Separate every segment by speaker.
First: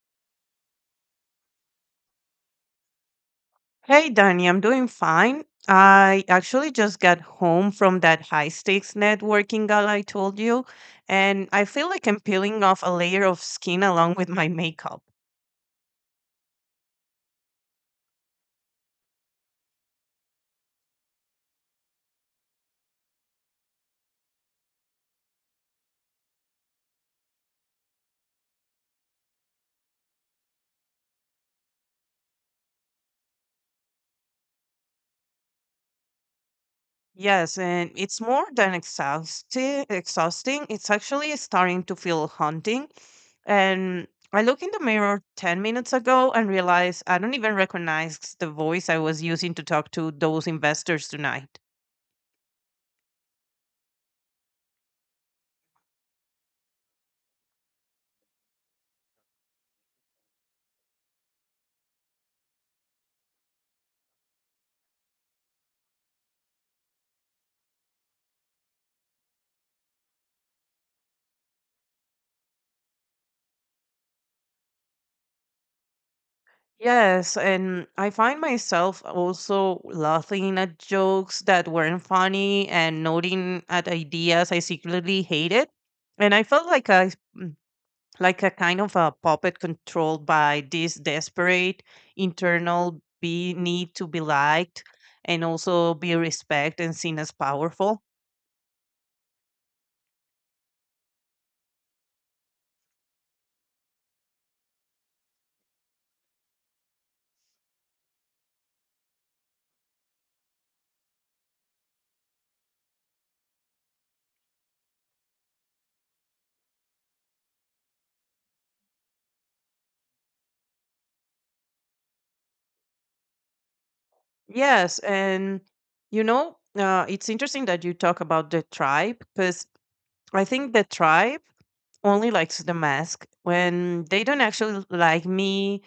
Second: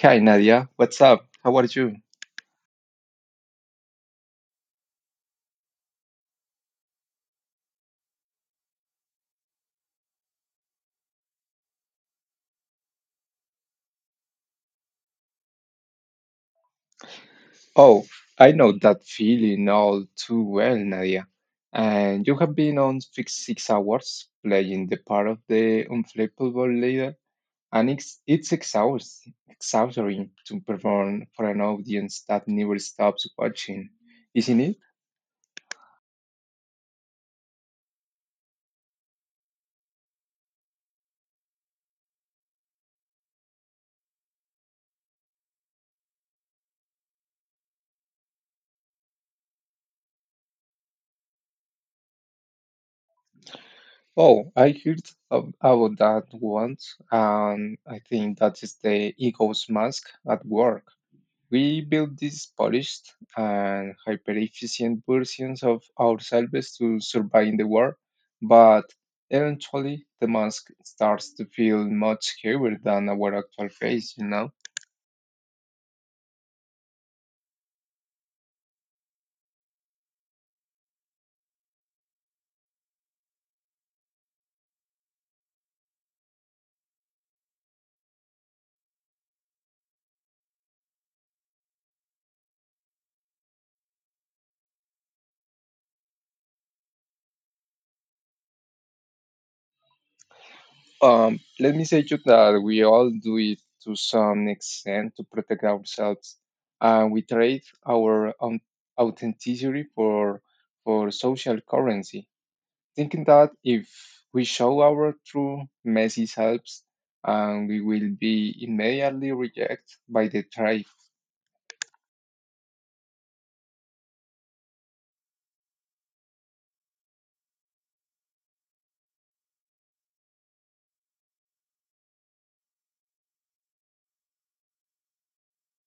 Speaker 1: Hi Nadia, what's up? How are you?
Speaker 2: Hey, Danny, I'm doing fine. I actually just got home from that high stakes networking gala I told you, and I feel like I'm peeling off a layer of skin along with my makeup.
Speaker 1: Oh, I know that feeling all too well, Nadia. And you have been on fixed 6 hours playing the part of the unflappable leader, and it's exhausting to perform for an audience that never stops watching, isn't it?
Speaker 2: Yes, and it's more than exhausting. Exhausting. It's actually starting to feel haunting. And I look in the mirror 10 minutes ago and realize I don't even recognize the voice I was using to talk to those investors tonight.
Speaker 1: Oh, I heard about that once, and I think that is the ego's mask at work. We built these polished and hyper-efficient versions of ourselves to survive in the war, but eventually the mask starts to feel much heavier than our actual face, you know?
Speaker 2: Yes, and I find myself also laughing at jokes that weren't funny and nodding at ideas I secretly hated. And I felt like a kind of a puppet controlled by this desperate internal be need to be liked and also be respected and seen as powerful.
Speaker 1: Let me say to you that we all do it to some extent to protect ourselves, and we trade our authenticity for social currency. Thinking that if we show our true messy selves, and we will be immediately rejected by the tribe.
Speaker 2: Yes, and it's interesting that you talk about the tribe, because I think the tribe only likes the mask when they don't actually like me,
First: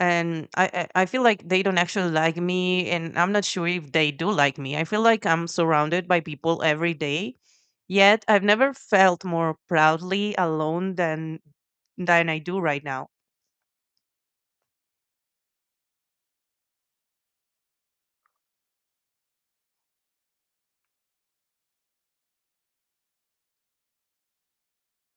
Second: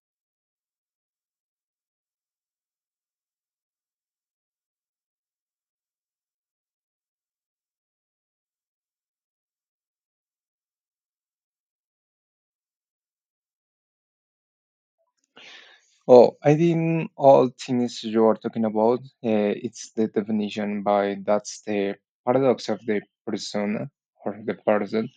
Speaker 2: and I feel like they don't actually like me, and I'm not sure if they do like me. I feel like I'm surrounded by people every day, yet I've never felt more proudly alone than I do right now.
Speaker 1: Oh, I think all things you're talking about, it's the definition by that's the paradox of the persona or the person.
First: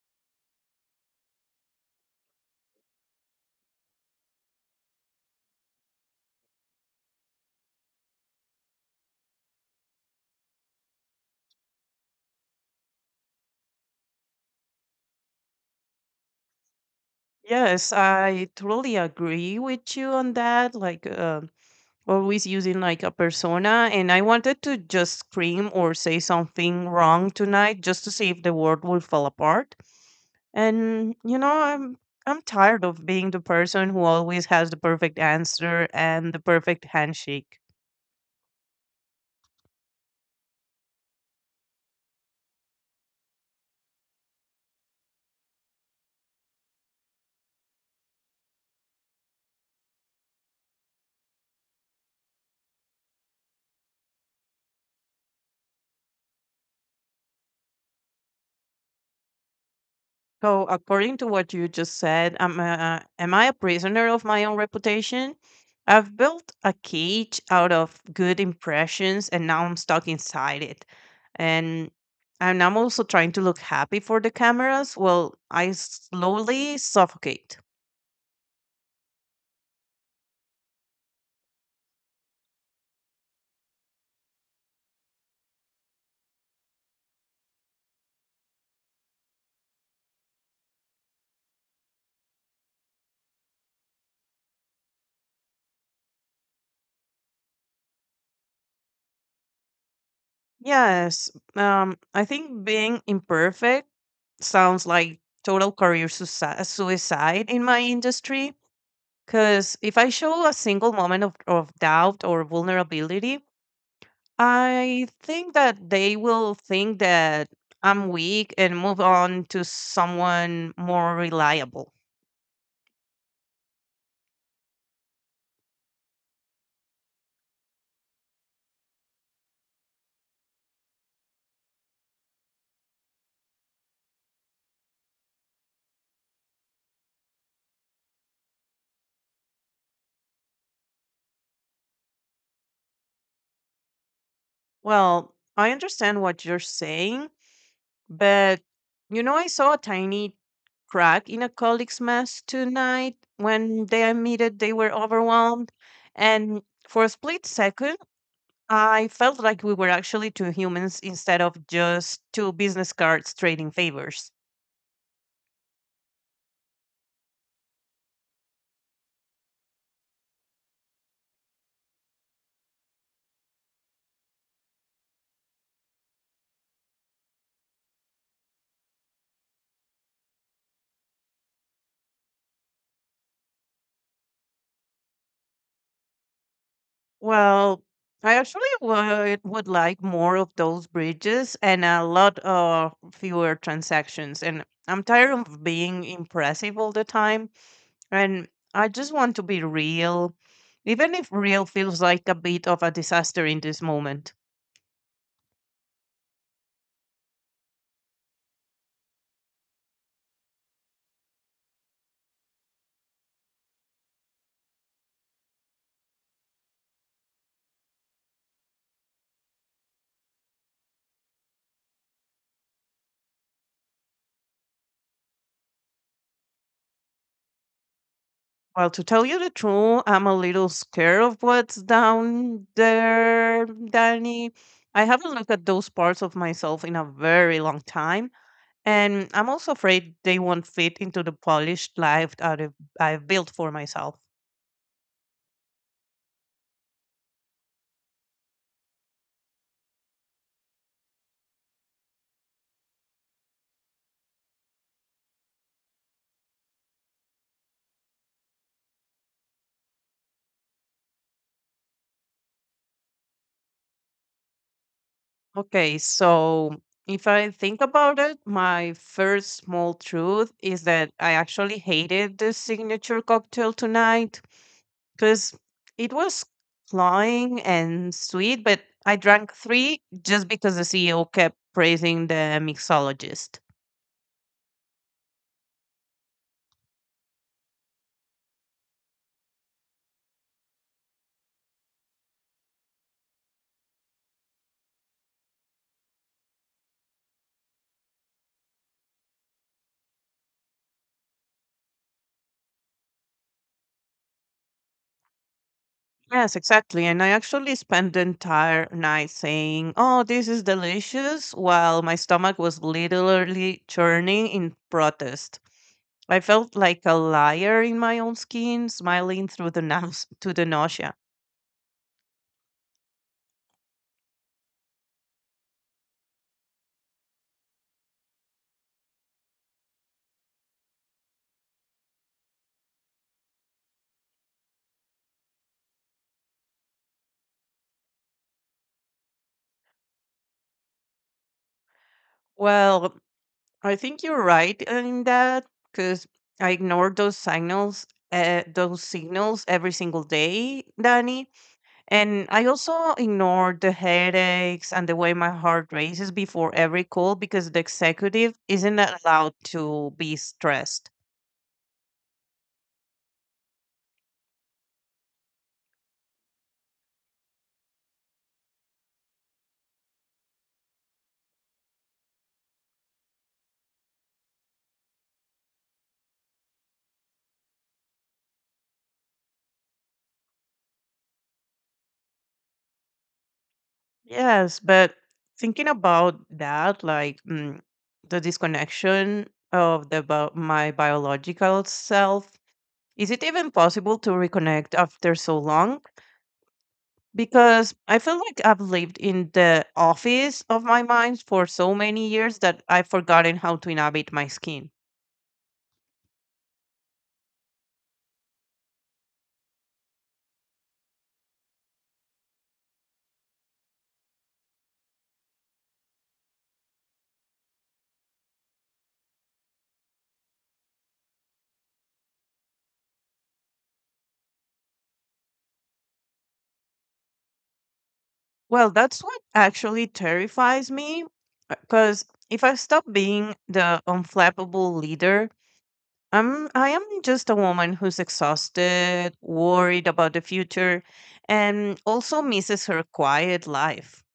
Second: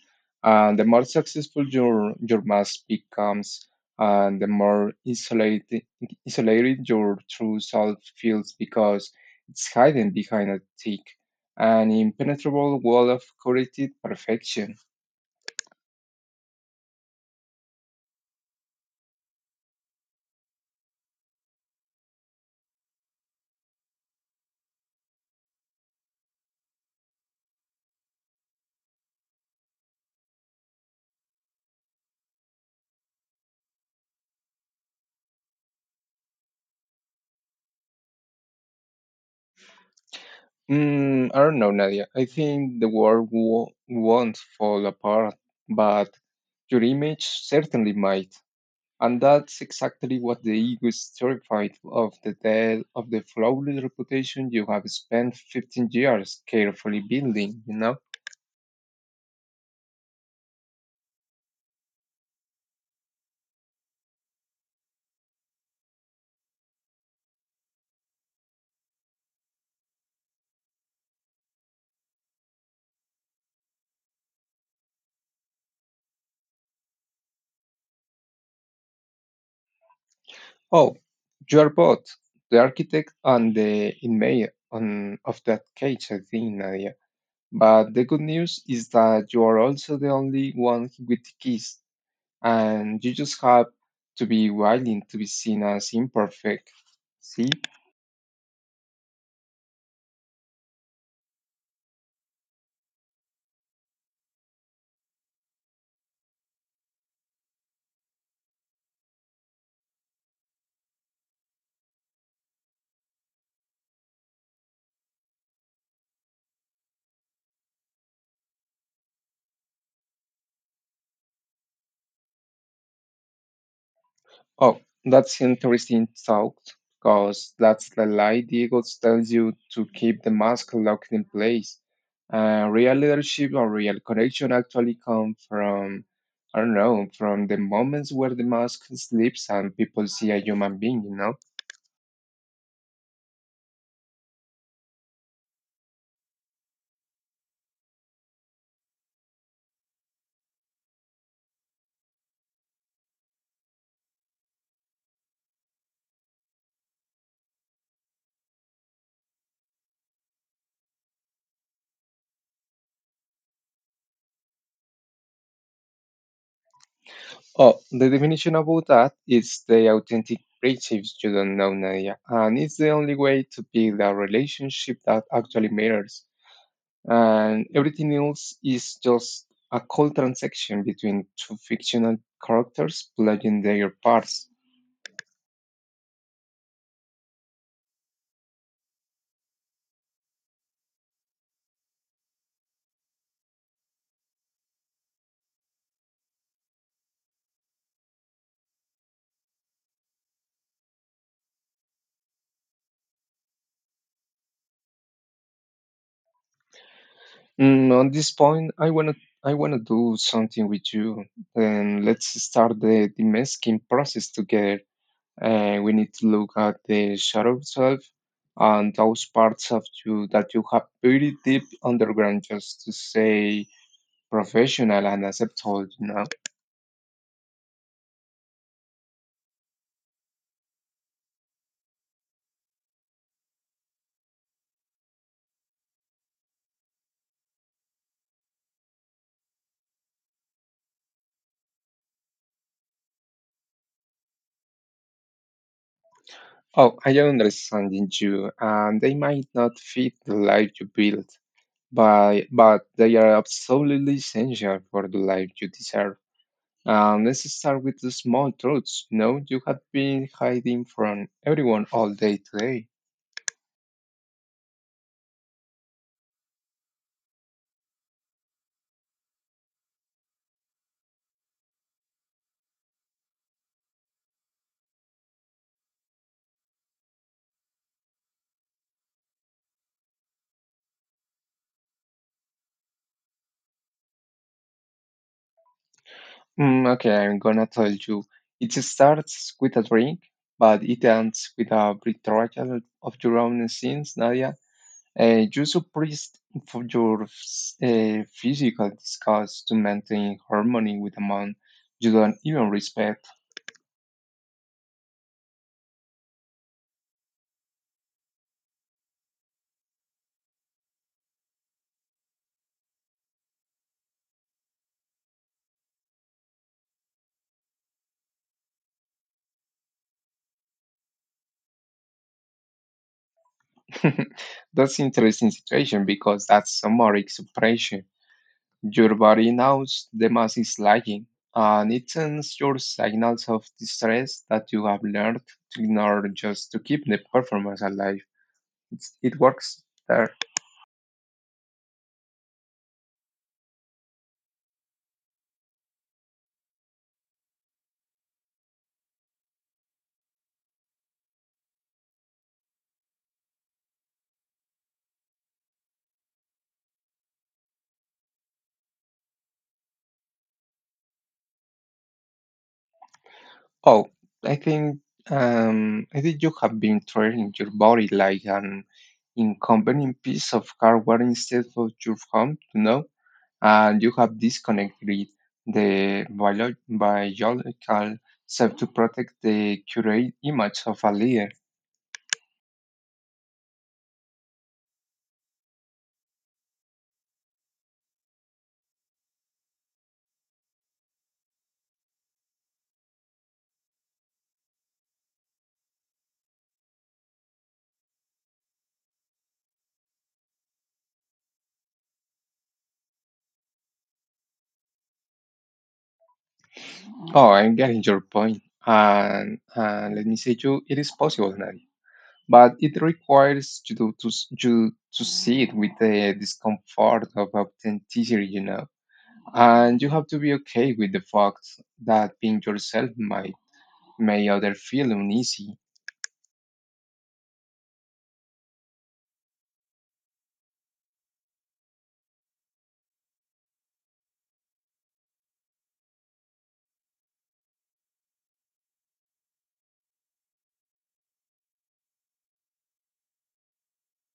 Speaker 1: And the more successful your mask becomes, and the more isolated your true self feels because it's hidden behind a thick and impenetrable wall of curated perfection.
Speaker 2: Yes, I totally agree with you on that. Like always using like a persona, and I wanted to just scream or say something wrong tonight just to see if the world will fall apart. And I'm tired of being the person who always has the perfect answer and the perfect handshake.
Speaker 1: Mm, I don't know, Nadia. I think the world won't fall apart, but your image certainly might. And that's exactly what the ego is terrified of the death of the flawless reputation you have spent 15 years carefully building, you know?
Speaker 2: So, according to what you just said, am I a prisoner of my own reputation? I've built a cage out of good impressions, and now I'm stuck inside it. And and I'm also trying to look happy for the cameras. Well, I slowly suffocate.
Speaker 1: Oh, you are both the architect and the inmate on, of that cage, I think, Nadia. But the good news is that you are also the only one with the keys and you just have to be willing to be seen as imperfect. See?
Speaker 2: Yes, I think being imperfect sounds like total career suicide in my industry. Because if I show a single moment of doubt or vulnerability, I think that they will think that I'm weak and move on to someone more reliable.
Speaker 1: Oh, that's interesting thought, because that's the lie the ego tells you to keep the mask locked in place. Real leadership or real connection actually come from, I don't know, from the moments where the mask slips and people see a human being, you know?
Speaker 2: Well, I understand what you're saying. But I saw a tiny crack in a colleague's mask tonight when they admitted they were overwhelmed, and for a split second, I felt like we were actually two humans instead of just two business cards trading favors.
Speaker 1: Oh, the definition about that is the authentic relationships you don't know, Nadia. And it's the only way to build a relationship that actually matters. And everything else is just a cold transaction between two fictional characters playing their parts.
Speaker 2: Well, I actually would like more of those bridges and a lot of fewer transactions. And I'm tired of being impressive all the time. And I just want to be real, even if real feels like a bit of a disaster in this moment.
Speaker 1: Mm, on this point, I wanna do something with you. Then let's start the demasking process together. We need to look at the shadow self and those parts of you that you have buried deep underground just to say professional and acceptable, you know.
Speaker 2: Well, to tell you the truth, I'm a little scared of what's down there, Danny. I haven't looked at those parts of myself in a very long time, and I'm also afraid they won't fit into the polished life that I've built for myself.
Speaker 1: Oh, I am understanding you, and they might not fit the life you built, but they are absolutely essential for the life you deserve. Let's start with the small truths. You know, you have been hiding from everyone all day today.
Speaker 2: Okay, so if I think about it, my first small truth is that I actually hated the signature cocktail tonight because it was cloying and sweet, but I drank three just because the CEO kept praising the mixologist.
Speaker 1: Mm, okay, I'm gonna tell you. It starts with a drink, but it ends with a betrayal of your own sins, Nadia. You suppressed for your physical disgust to maintain harmony with a man you don't even respect.
Speaker 2: Yes, exactly. And I actually spent the entire night saying, "Oh, this is delicious," while my stomach was literally churning in protest. I felt like a liar in my own skin, smiling through the nose to the nausea.
Speaker 1: That's interesting situation because that's somatic suppression. Your body knows the mass is lagging, and it sends your signals of distress that you have learned to ignore just to keep the performance alive. It works there.
Speaker 2: Well, I think you're right in that, because I ignored those signals every single day, Danny. And I also ignored the headaches and the way my heart races before every call because the executive isn't allowed to be stressed.
Speaker 1: Oh, I think I think you have been treating your body like an inconvenient piece of hardware instead of your home, you know, and you have disconnected the biological self to protect the curated image of a leader.
Speaker 2: Yes, but thinking about that, like the disconnection of the my biological self, is it even possible to reconnect after so long? Because I feel like I've lived in the office of my mind for so many years that I've forgotten how to inhabit my skin.
Speaker 1: Oh, I'm getting your point. And let me say you, it is possible, Nadia. But it requires you to, you to see it with the discomfort of authenticity, you know. And you have to be okay with the fact that being yourself might make others feel uneasy.
Speaker 2: Well, that's what actually terrifies me, because if I stop being the unflappable leader, I am just a woman who's exhausted, worried about the future, and also misses her quiet life.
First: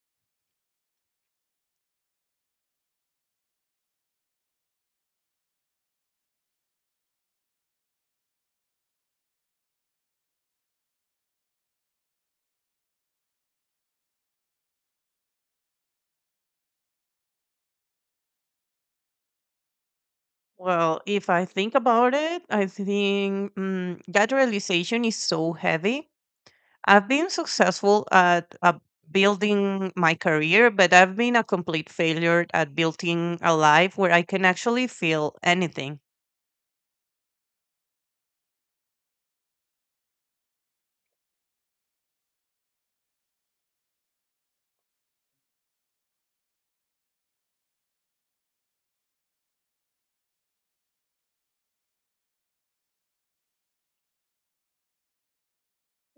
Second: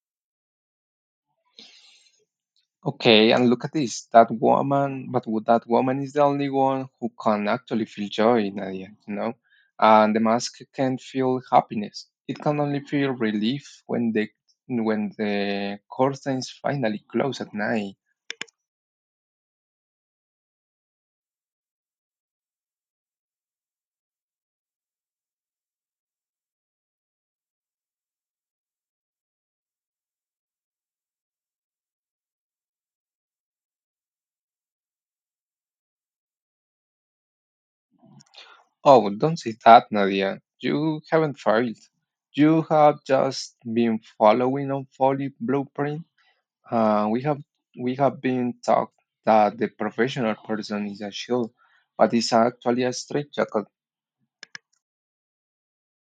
Speaker 1: Okay, and look at this. That woman, but that woman is the only one who can actually feel joy, Nadia, you know? And the mask can feel happiness. It can only feel relief when the curtains finally close at night.
Speaker 2: Well, if I think about it, I think that realization is so heavy. I've been successful at building my career, but I've been a complete failure at building a life where I can actually feel anything.
Speaker 1: Oh, don't say that, Nadia. You haven't failed. You have just been following on folly blueprint. Uh, we have we have been taught that the professional person is a shield, but it's actually a straitjacket.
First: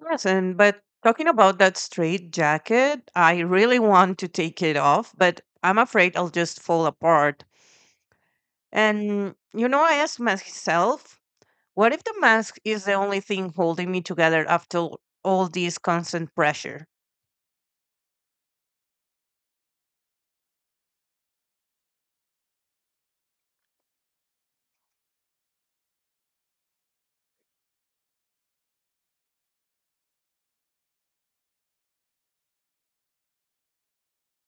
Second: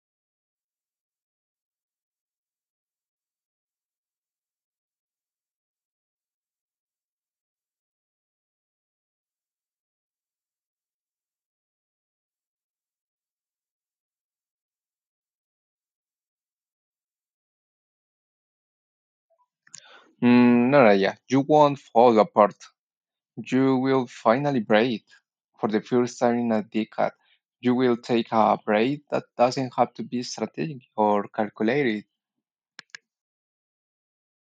Speaker 2: Yes, and but talking about that straight jacket, I really want to take it off, but I'm afraid I'll just fall apart. And I asked myself, what if the mask is the only thing holding me together after all this constant pressure?
Speaker 1: Mm, Naraya, you won't fall apart. You will finally breathe. For the first time in a decade, you will take a break that doesn't have to be strategic or calculated.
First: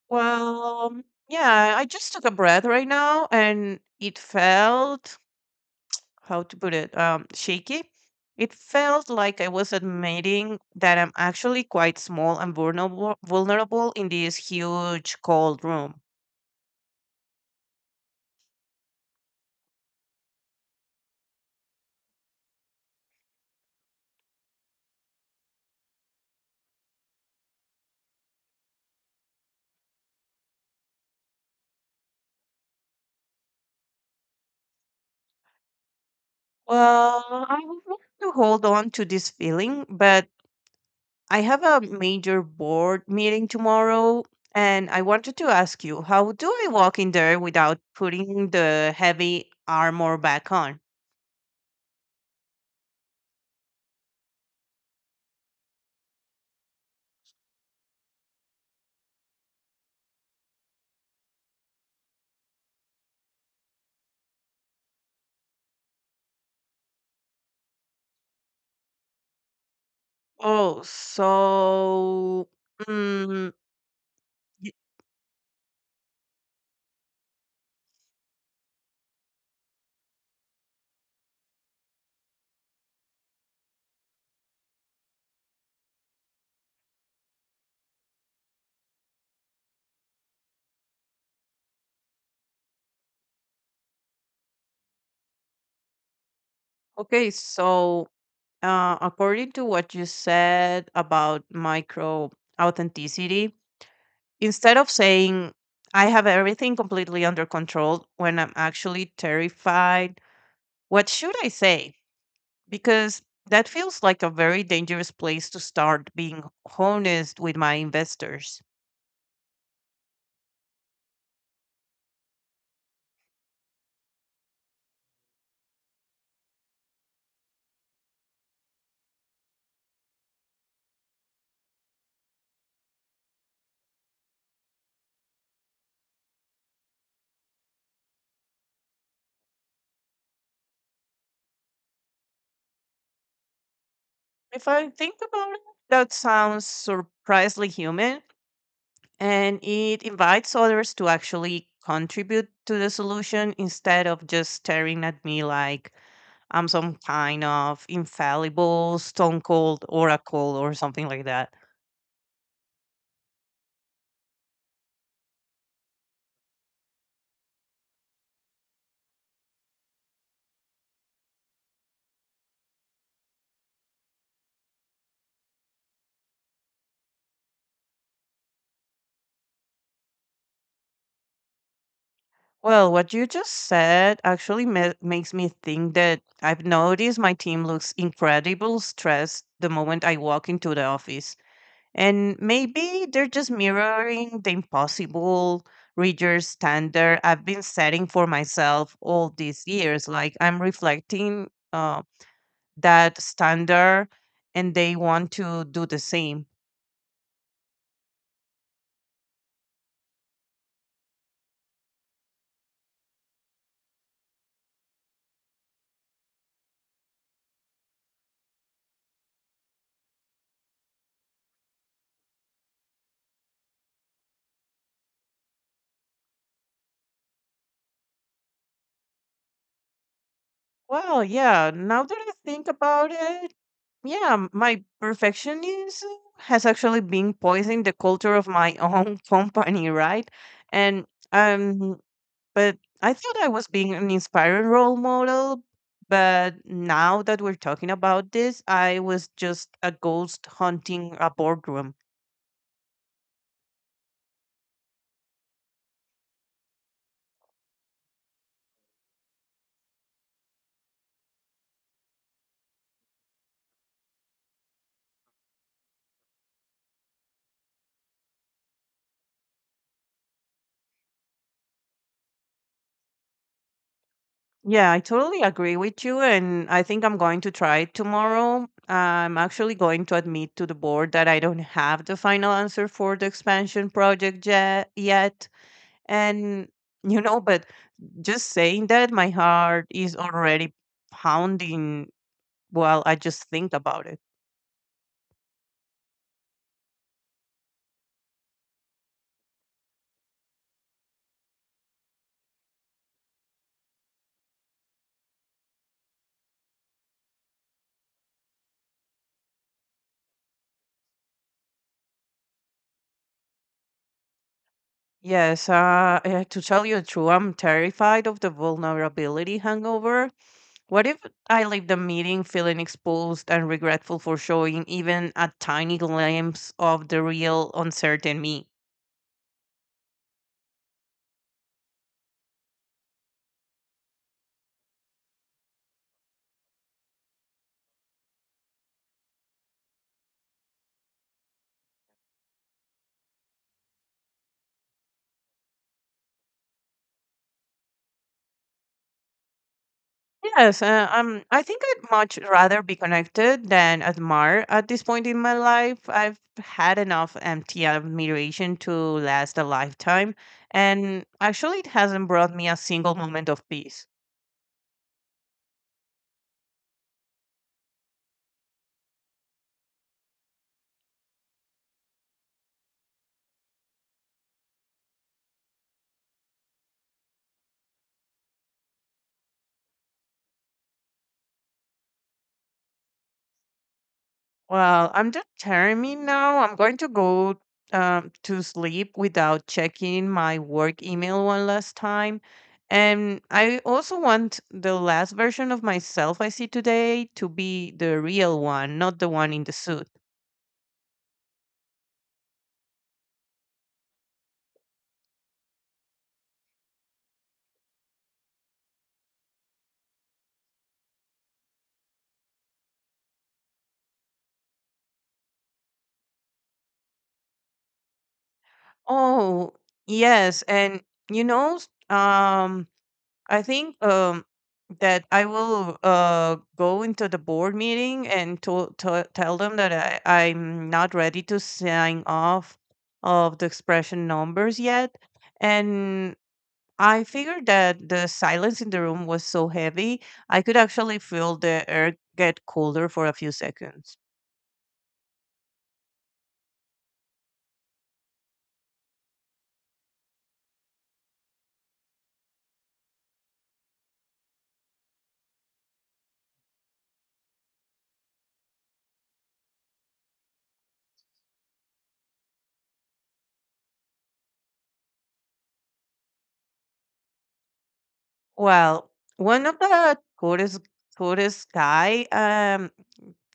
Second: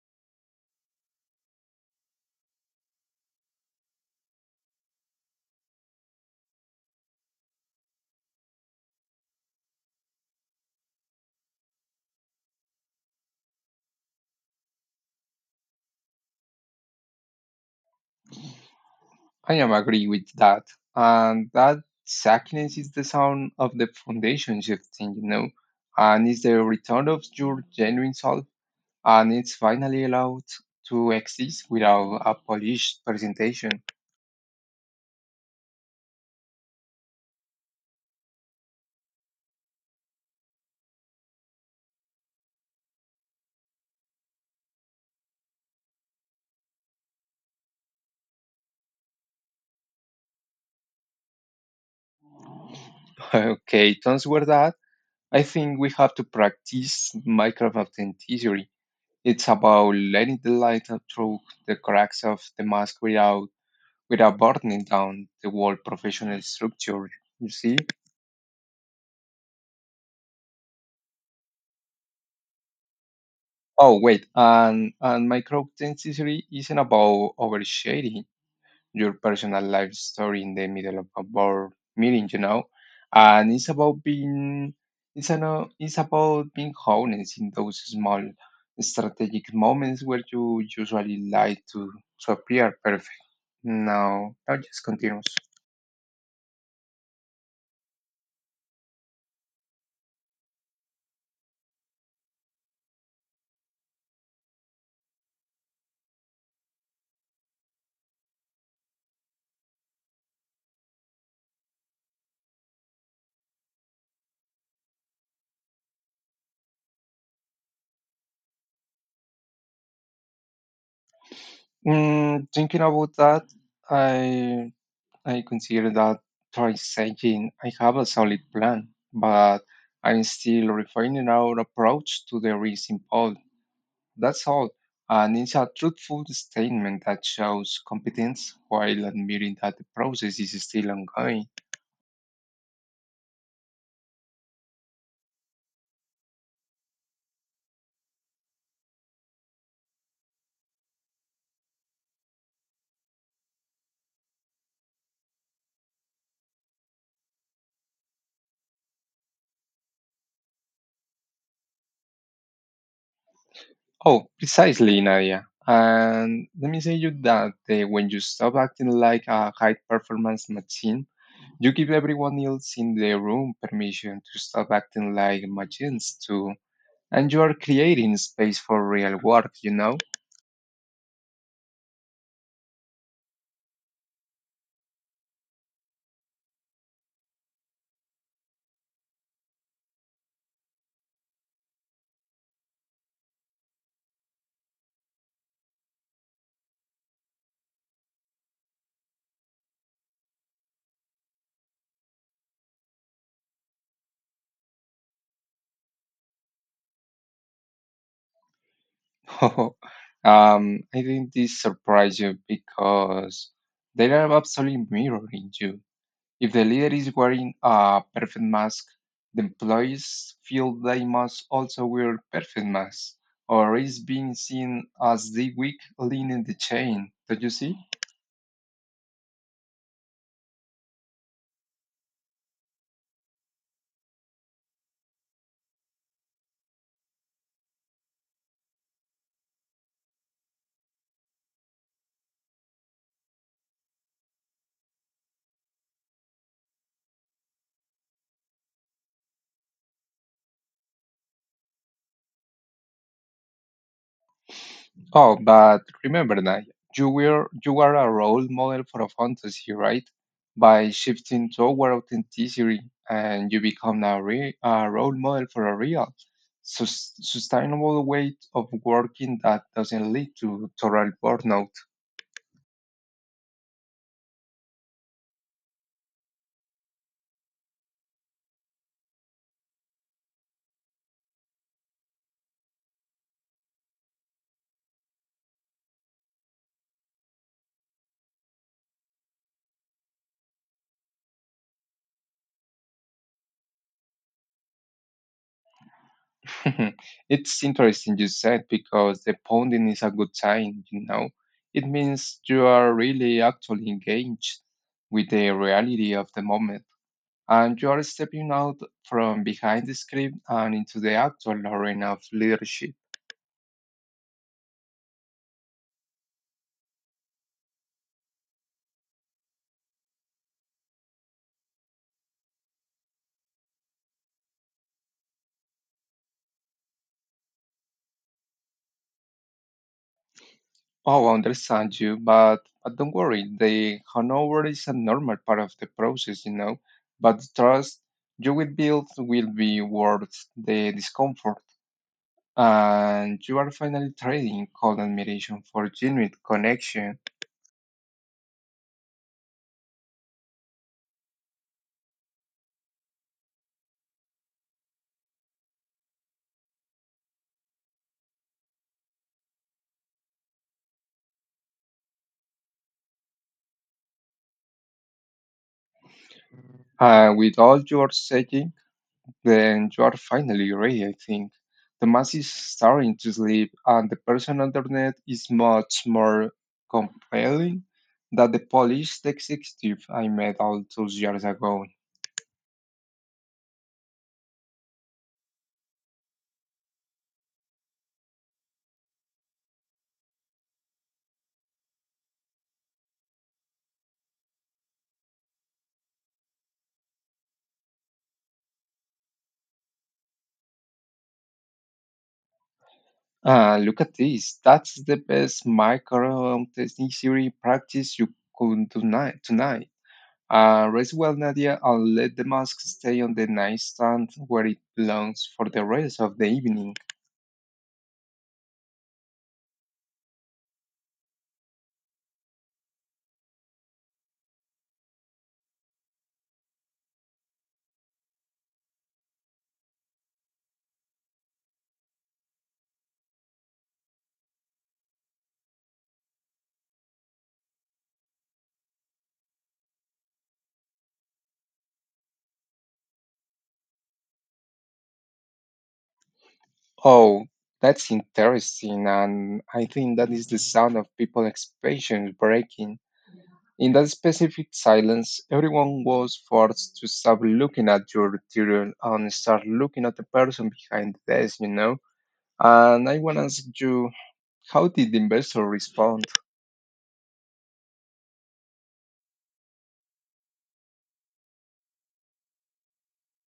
Speaker 2: Well, yeah, I just took a breath right now, and it felt, how to put it, shaky. It felt like I was admitting that I'm actually quite small and vulnerable in this huge cold room.
Speaker 1: I am agree with that. And that sackiness is the sound of the foundation shifting, you know, and it's the return of your genuine self, and it's finally allowed to exist without a polished presentation.
Speaker 2: Well, I would want to hold on to this feeling, but I have a major board meeting tomorrow, and I wanted to ask you, how do I walk in there without putting the heavy armor back on?
Speaker 1: Okay, don't swear that I think we have to practice micro-authenticity. It's about letting the light through the cracks of the mask without burning down the whole professional structure. You see?
Speaker 2: Oh, so mm,
Speaker 1: Oh wait,
Speaker 2: y-
Speaker 1: and micro-authenticity isn't about overshading your personal life story in the middle of a board meeting, you know. And it's about being it's an, it's about being honest in those small strategic moments where you usually like to appear perfect. Now just continues.
Speaker 2: okay, so according to what you said about micro authenticity, instead of saying I have everything completely under control when I'm actually terrified, what should I say? Because that feels like a very dangerous place to start being honest with my investors.
Speaker 1: Mm, thinking about that, I I consider that try saying I have a solid plan, but I'm still refining our approach to the risk imposed. That's all. And it's a truthful statement that shows competence while admitting that the process is still ongoing.
Speaker 2: If I think about it, that sounds surprisingly human, and it invites others to actually contribute to the solution instead of just staring at me like I'm some kind of infallible stone cold oracle or something like that.
Speaker 1: Oh, precisely, Nadia. And let me say you that when you stop acting like a high performance machine, you give everyone else in the room permission to stop acting like machines too. And you are creating space for real work, you know?
Speaker 2: Well, what you just said actually makes me think that I've noticed my team looks incredible stressed the moment I walk into the office. And maybe they're just mirroring the impossible reader standard I've been setting for myself all these years. Like I'm reflecting that standard, and they want to do the same.
Speaker 1: um, I think this surprised you because they are absolutely mirroring you. If the leader is wearing a perfect mask, the employees feel they must also wear perfect masks, or is being seen as the weak link in the chain. Don't you see?
Speaker 2: Well, yeah, now that I think about it, yeah, my perfectionism has actually been poisoning the culture of my own company, right? And um But I thought I was being an inspiring role model. But now that we're talking about this, I was just a ghost hunting a boardroom.
Speaker 1: Oh, but remember that you are a role model for a fantasy, right? By shifting toward authenticity, and you become a role model for a real, sustainable way of working that doesn't lead to total burnout.
Speaker 2: Yeah, I totally agree with you. And I think I'm going to try it tomorrow. I'm actually going to admit to the board that I don't have the final answer for the expansion project yet. And but just saying that, my heart is already pounding. Well, I just think about it.
Speaker 1: Mhm. It's interesting you said because the pounding is a good sign, you know. It means you are really actually engaged with the reality of the moment and you are stepping out from behind the script and into the actual arena of leadership.
Speaker 2: Yes, to tell you the truth, I'm terrified of the vulnerability hangover. What if I leave the meeting feeling exposed and regretful for showing even a tiny glimpse of the real uncertain me?
Speaker 1: Oh, I understand you, but don't worry, the hangover is a normal part of the process, you know. But the trust you will build will be worth the discomfort, and you are finally trading cold admiration for genuine connection.
Speaker 2: Yes, I think I'd much rather be connected than admire at this point in my life. I've had enough empty admiration to last a lifetime, and actually, it hasn't brought me a single moment of peace.
Speaker 1: With all your setting, then you are finally ready, I think. The mass is starting to sleep, and the person underneath is much more compelling than the polished executive I met all those years ago.
Speaker 2: Well, I'm determined now. I'm going to go to sleep without checking my work email one last time. And I also want the last version of myself I see today to be the real one, not the one in the suit.
Speaker 1: Ah, look at this. That's the best micro testing theory practice you could do tonight. Rest well, Nadia, and let the mask stay on the nightstand where it belongs for the rest of the evening.
Speaker 2: Oh, yes. And you know, s- um, I think that I will go into the board meeting and to tell them that I'm not ready to sign off of the expression numbers yet. And I figured that the silence in the room was so heavy, I could actually feel the air get colder for a few seconds.
Speaker 1: Oh, that's interesting, and I think that is the sound of people's expressions breaking. In that specific silence, everyone was forced to stop looking at your interior and start looking at the person behind the desk, you know? And I want to ask you, how did the investor respond?
Speaker 2: Well, one of the tourist guy,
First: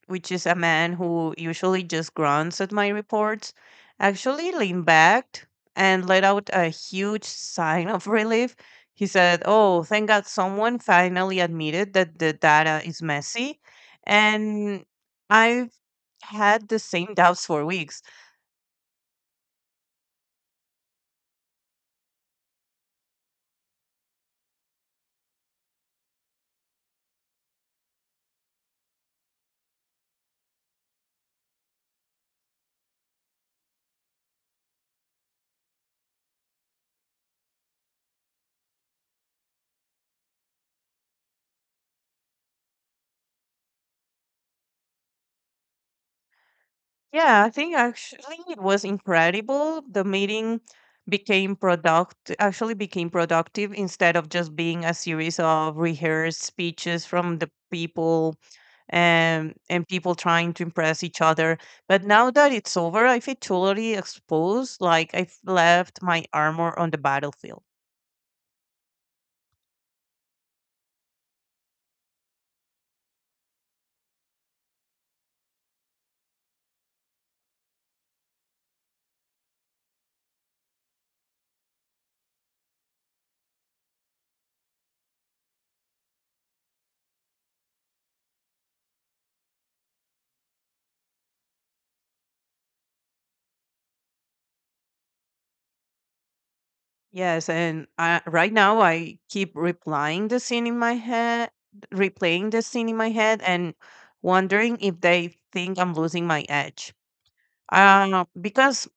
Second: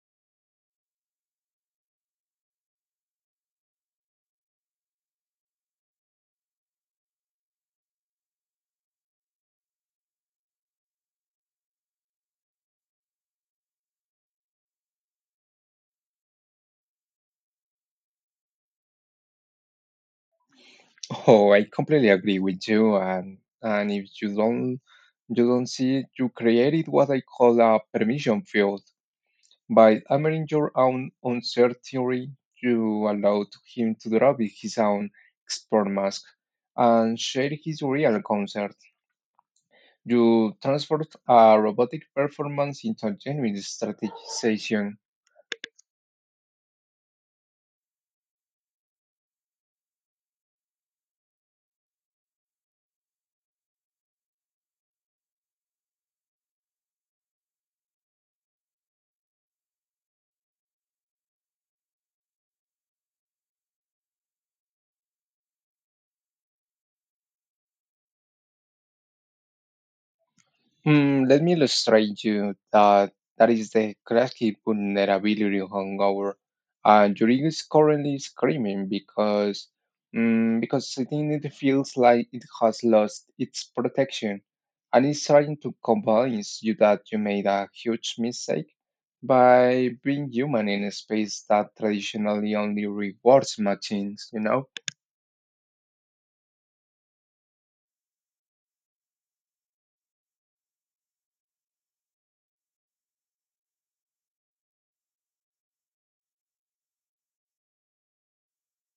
Speaker 2: which is a man who usually just grunts at my reports, actually leaned back and let out a huge sign of relief. He said, "Oh, thank God, someone finally admitted that the data is messy," and I've had the same doubts for weeks.
Speaker 1: Oh, I completely agree with you, and if you don't. You don't see you created what I call a permission field. By hammering your own uncertainty, you allowed him to drop his own expert mask and share his real concern. You transferred a robotic performance into a genuine strategization.
Speaker 2: Yeah, I think actually it was incredible. The meeting became product actually became productive instead of just being a series of rehearsed speeches from the people, and people trying to impress each other. But now that it's over, I feel totally exposed, like I've left my armor on the battlefield.
Speaker 1: Hmm, let me illustrate you that that is the classic vulnerability hangover. And Yuri is currently screaming because because sitting it feels like it has lost its protection and it's trying to convince you that you made a huge mistake by being human in a space that traditionally only rewards machines, you know?
Speaker 2: Yes, and right now I keep replying the scene in my head, replaying the scene in my head, and wondering if they think I'm losing my edge. Because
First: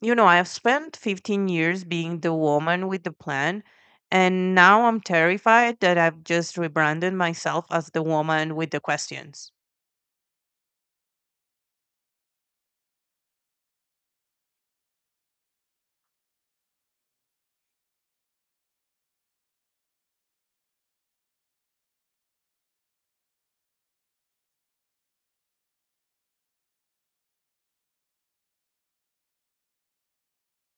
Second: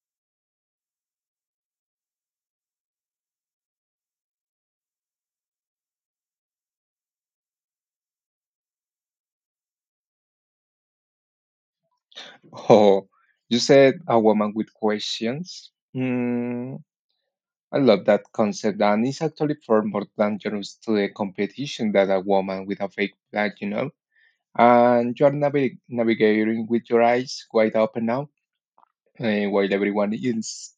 Speaker 2: I've spent 15 years being the woman with the plan, and now I'm terrified that I've just rebranded myself as the woman with the questions.
Speaker 1: Oh, you said a woman with questions? Mm, I love that concept, and it's actually far more dangerous to the competition than a woman with a fake flag, you know. And you're navigating with your eyes wide open now, eh, while everyone is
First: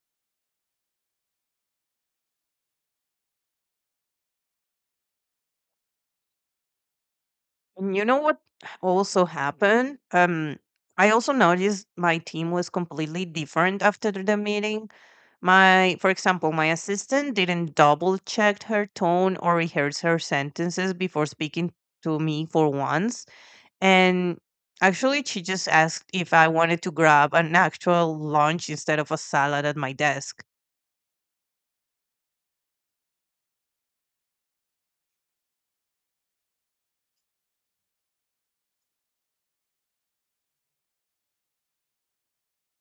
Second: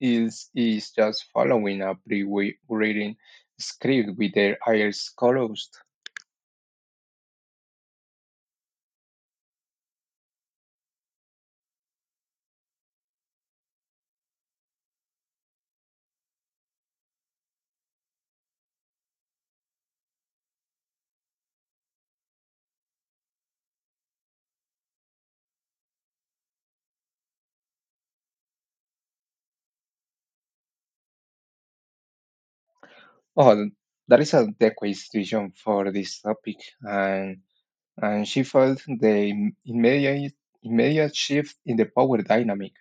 Speaker 1: is is just following a pre written script with their eyes closed.
Speaker 2: And you know what also happened? I also noticed my team was completely different after the meeting. My, for example, my assistant didn't double check her tone or rehearse her sentences before speaking to me for once. And actually, she just asked if I wanted to grab an actual lunch instead of a salad at my desk.
Speaker 1: Oh, that is a decoy situation for this topic, and and she felt the immediate shift in the power dynamic.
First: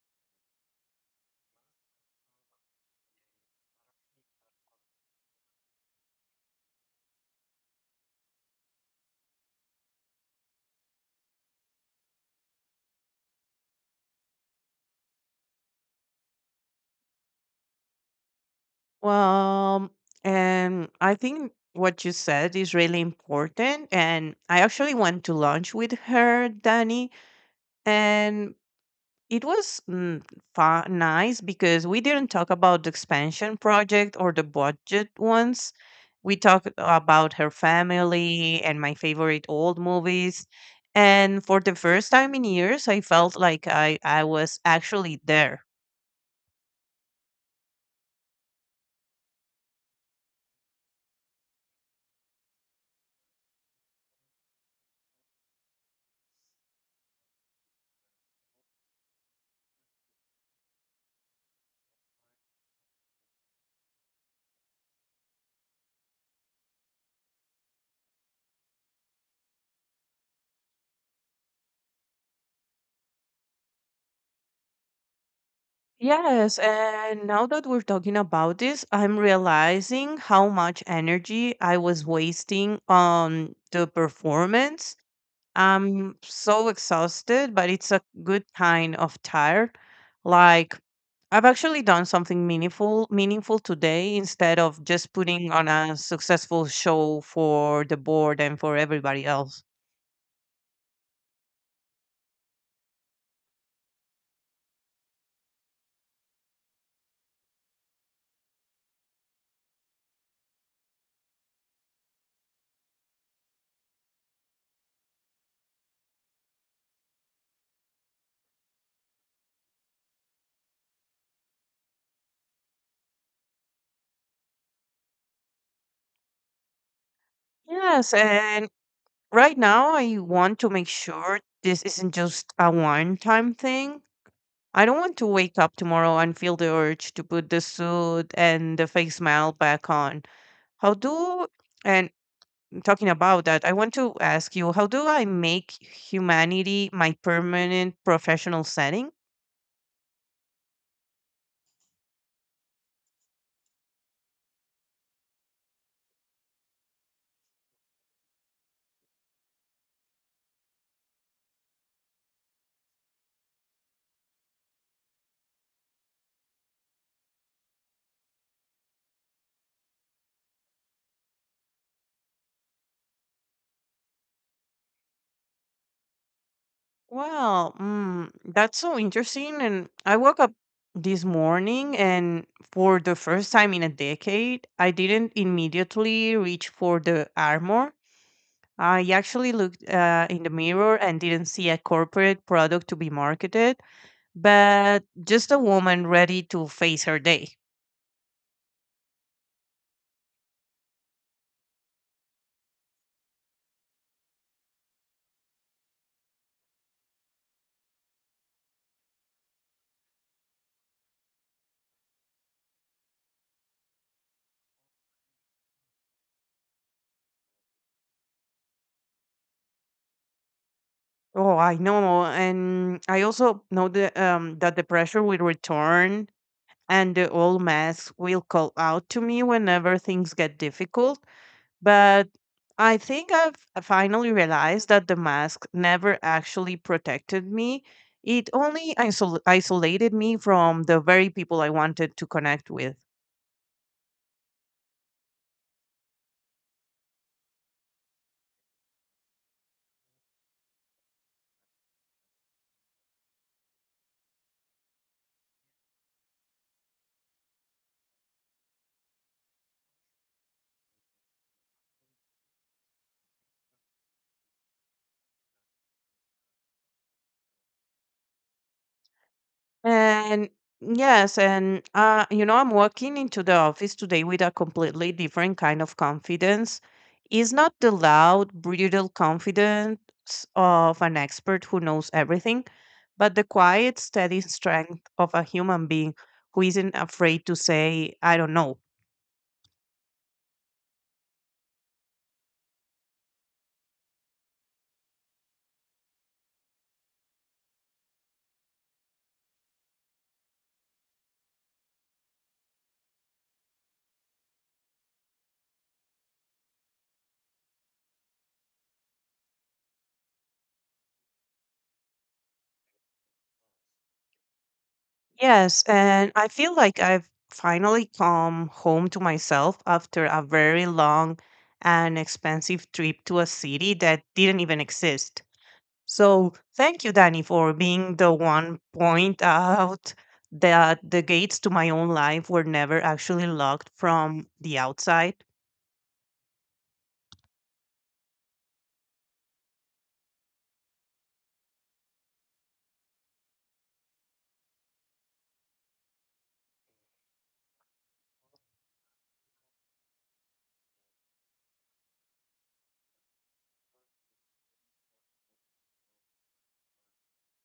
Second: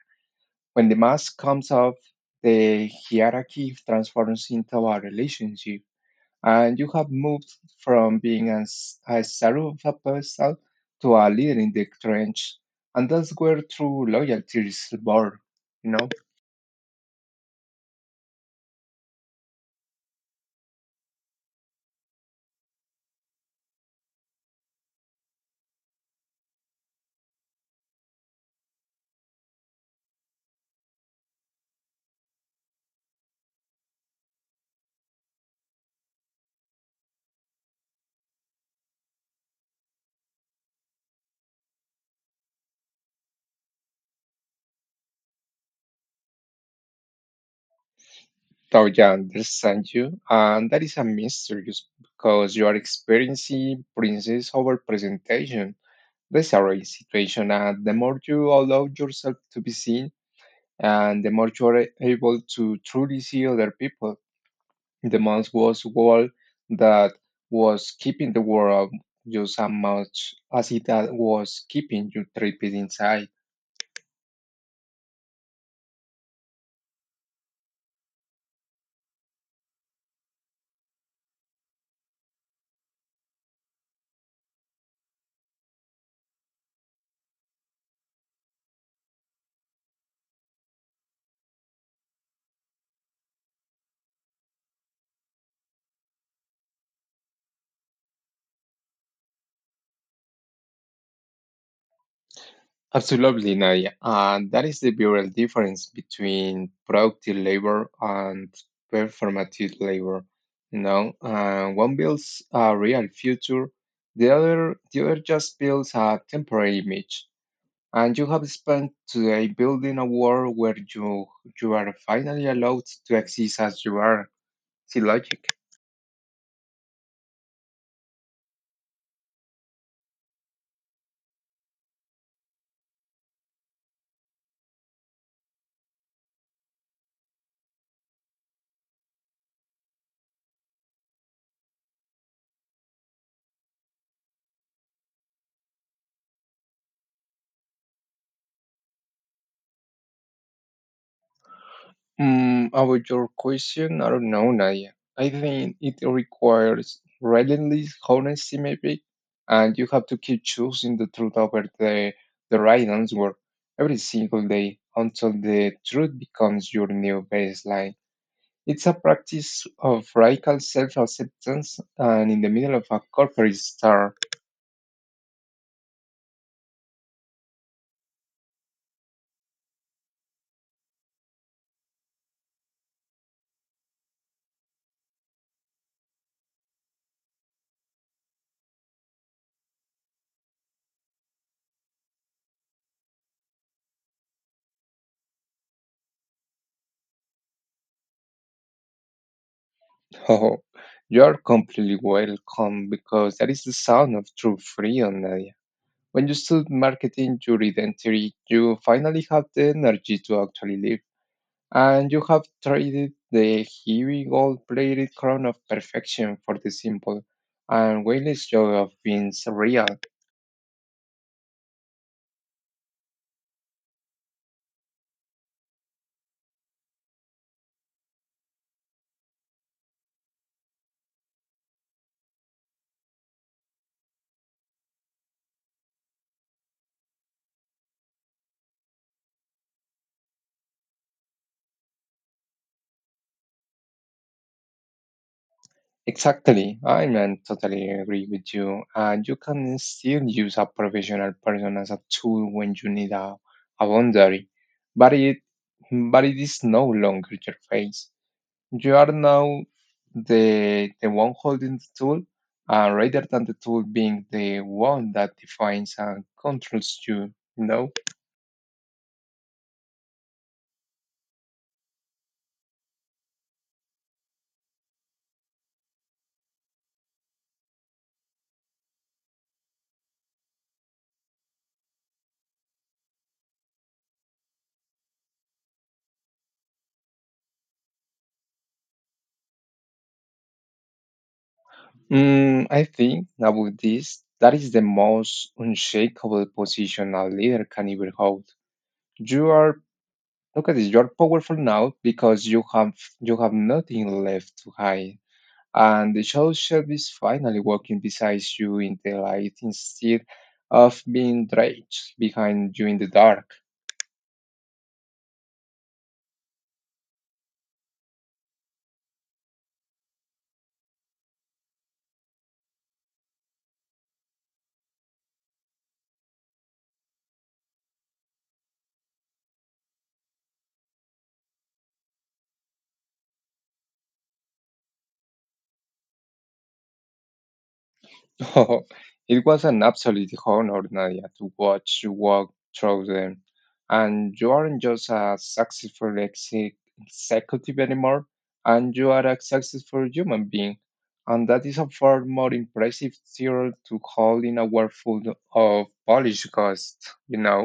Speaker 1: When the mask comes off, the hierarchy transforms into a relationship, and you have moved from being a servant of a person to a leader in the trench. And that's where true loyalty is born, you know?
Speaker 2: Well, and I think what you said is really important. And I actually went to lunch with her, Danny, and it was nice, because we didn't talk about the expansion project or the budget ones. We talked about her family and my favorite old movies. And for the first time in years, I felt like I was actually there.
Speaker 1: Toya understand you, and that is a mystery because you are experiencing princess over presentation. That's a real situation, and the more you allow yourself to be seen, and the more you are able to truly see other people. The mouse was wall that was keeping the world just as much as it had- was keeping you trapped inside.
Speaker 2: Yes, and now that we're talking about this, I'm realizing how much energy I was wasting on the performance. I'm so exhausted, but it's a good kind of tired. Like I've actually done something meaningful today instead of just putting on a successful show for the board and for everybody else.
Speaker 1: Absolutely, Nadia. And that is the real difference between productive labor and performative labor. You know, one builds a real future, the other just builds a temporary image, and you have spent today building a world where you are finally allowed to exist as you are. See logic.
Speaker 2: Yes, and right now I want to make sure this isn't just a one-time thing. I don't want to wake up tomorrow and feel the urge to put the suit and the face mail back on. How do, and talking about that, I want to ask you, how do I make humanity my permanent professional setting?
Speaker 1: Mm, about your question, I don't know, Nadia. I think it requires relentless honesty, maybe, and you have to keep choosing the truth over the right answer every single day until the truth becomes your new baseline. It's a practice of radical self-acceptance, and in the middle of a corporate star.
Speaker 2: Well, that's so interesting. And I woke up this morning, and for the first time in a decade, I didn't immediately reach for the armor. I actually looked in the mirror and didn't see a corporate product to be marketed, but just a woman ready to face her day.
Speaker 1: Oh, you're completely welcome because that is the sound of true freedom, Nadia. When you stop marketing your identity, you finally have the energy to actually live. And you have traded the heavy gold plated crown of perfection for the simple and weightless joy of being real.
Speaker 2: Oh, I know, and I also know that that the pressure will return, and the old masks will call out to me whenever things get difficult. But I think I finally realized that the mask never actually protected me. It only isolated me from the very people I wanted to connect with.
Speaker 1: Exactly. I mean, totally agree with you. You can still use a professional person as a tool when you need a boundary, but it is no longer your face. You are now the one holding the tool, rather than the tool being the one that defines and controls you. You know.
Speaker 2: And yes, I'm walking into the office today with a completely different kind of confidence. It's not the loud, brutal confidence of an expert who knows everything, but the quiet, steady strength of a human being who isn't afraid to say, I don't know.
Speaker 1: Mm, I think about this. That is the most unshakable position a leader can ever hold. You are. Look at this, you're powerful now because you have nothing left to hide. And the shadow self is finally walking beside you in the light instead of being draped behind you in the dark.
Speaker 2: Yes, and I feel like I've finally come home to myself after a very long and expensive trip to a city that didn't even exist. So thank you, Danny, for being the one point out that the gates to my own life were never actually locked from the outside.
Speaker 1: Oh, it was an absolute honor, Nadia, to watch you walk through them. And you aren't just a successful executive anymore, and you are a successful human being. And that is a far more impressive theory to hold in a world full of Polish ghosts, you know.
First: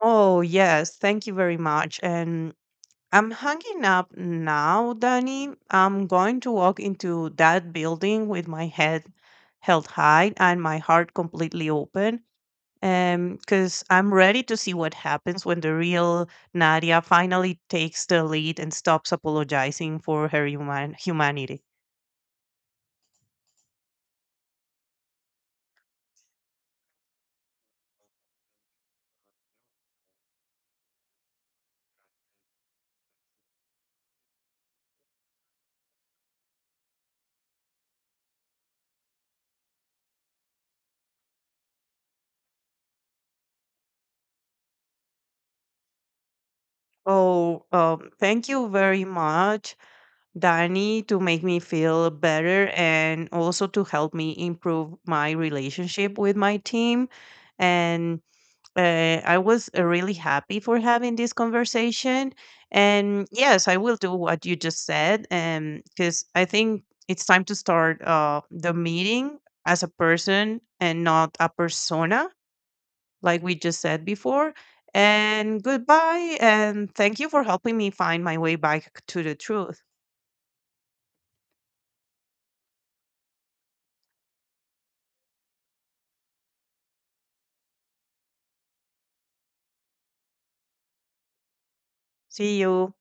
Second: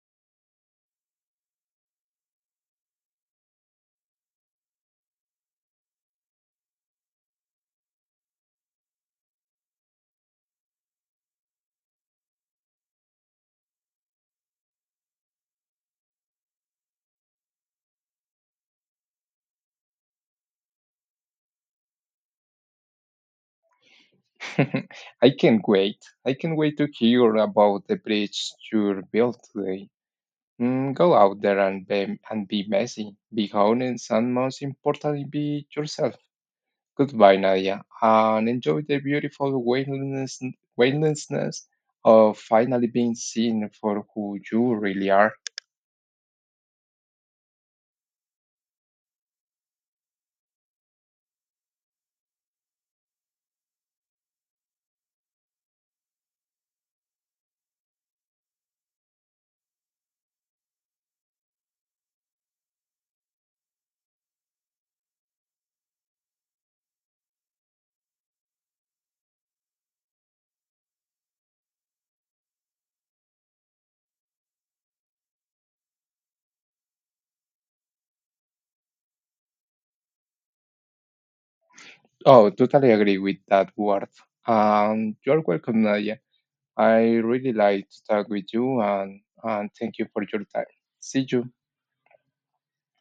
Speaker 2: Oh, yes. Thank you very much. And I'm hanging up now, Danny. I'm going to walk into that building with my head held high and my heart completely open, because I'm ready to see what happens when the real Nadia finally takes the lead and stops apologizing for her humanity.
Speaker 1: I can't wait. I can't wait to hear about the bridge you built today. Mm, go out there and be messy, be honest, and most importantly, be yourself. Goodbye, Nadia, and enjoy the beautiful weightlessness of finally being seen for who you really are.
Speaker 2: Oh, thank you very much, Danny, to make me feel better and also to help me improve my relationship with my team. And I was really happy for having this conversation. And yes, I will do what you just said, and because I think it's time to start the meeting as a person and not a persona, like we just said before. And goodbye, and thank you for helping me find my way back to the truth.
Speaker 1: Oh, totally agree with that word. You're welcome, Nadia. I really like to talk with you, and thank you for your time. See you.
Speaker 2: See you.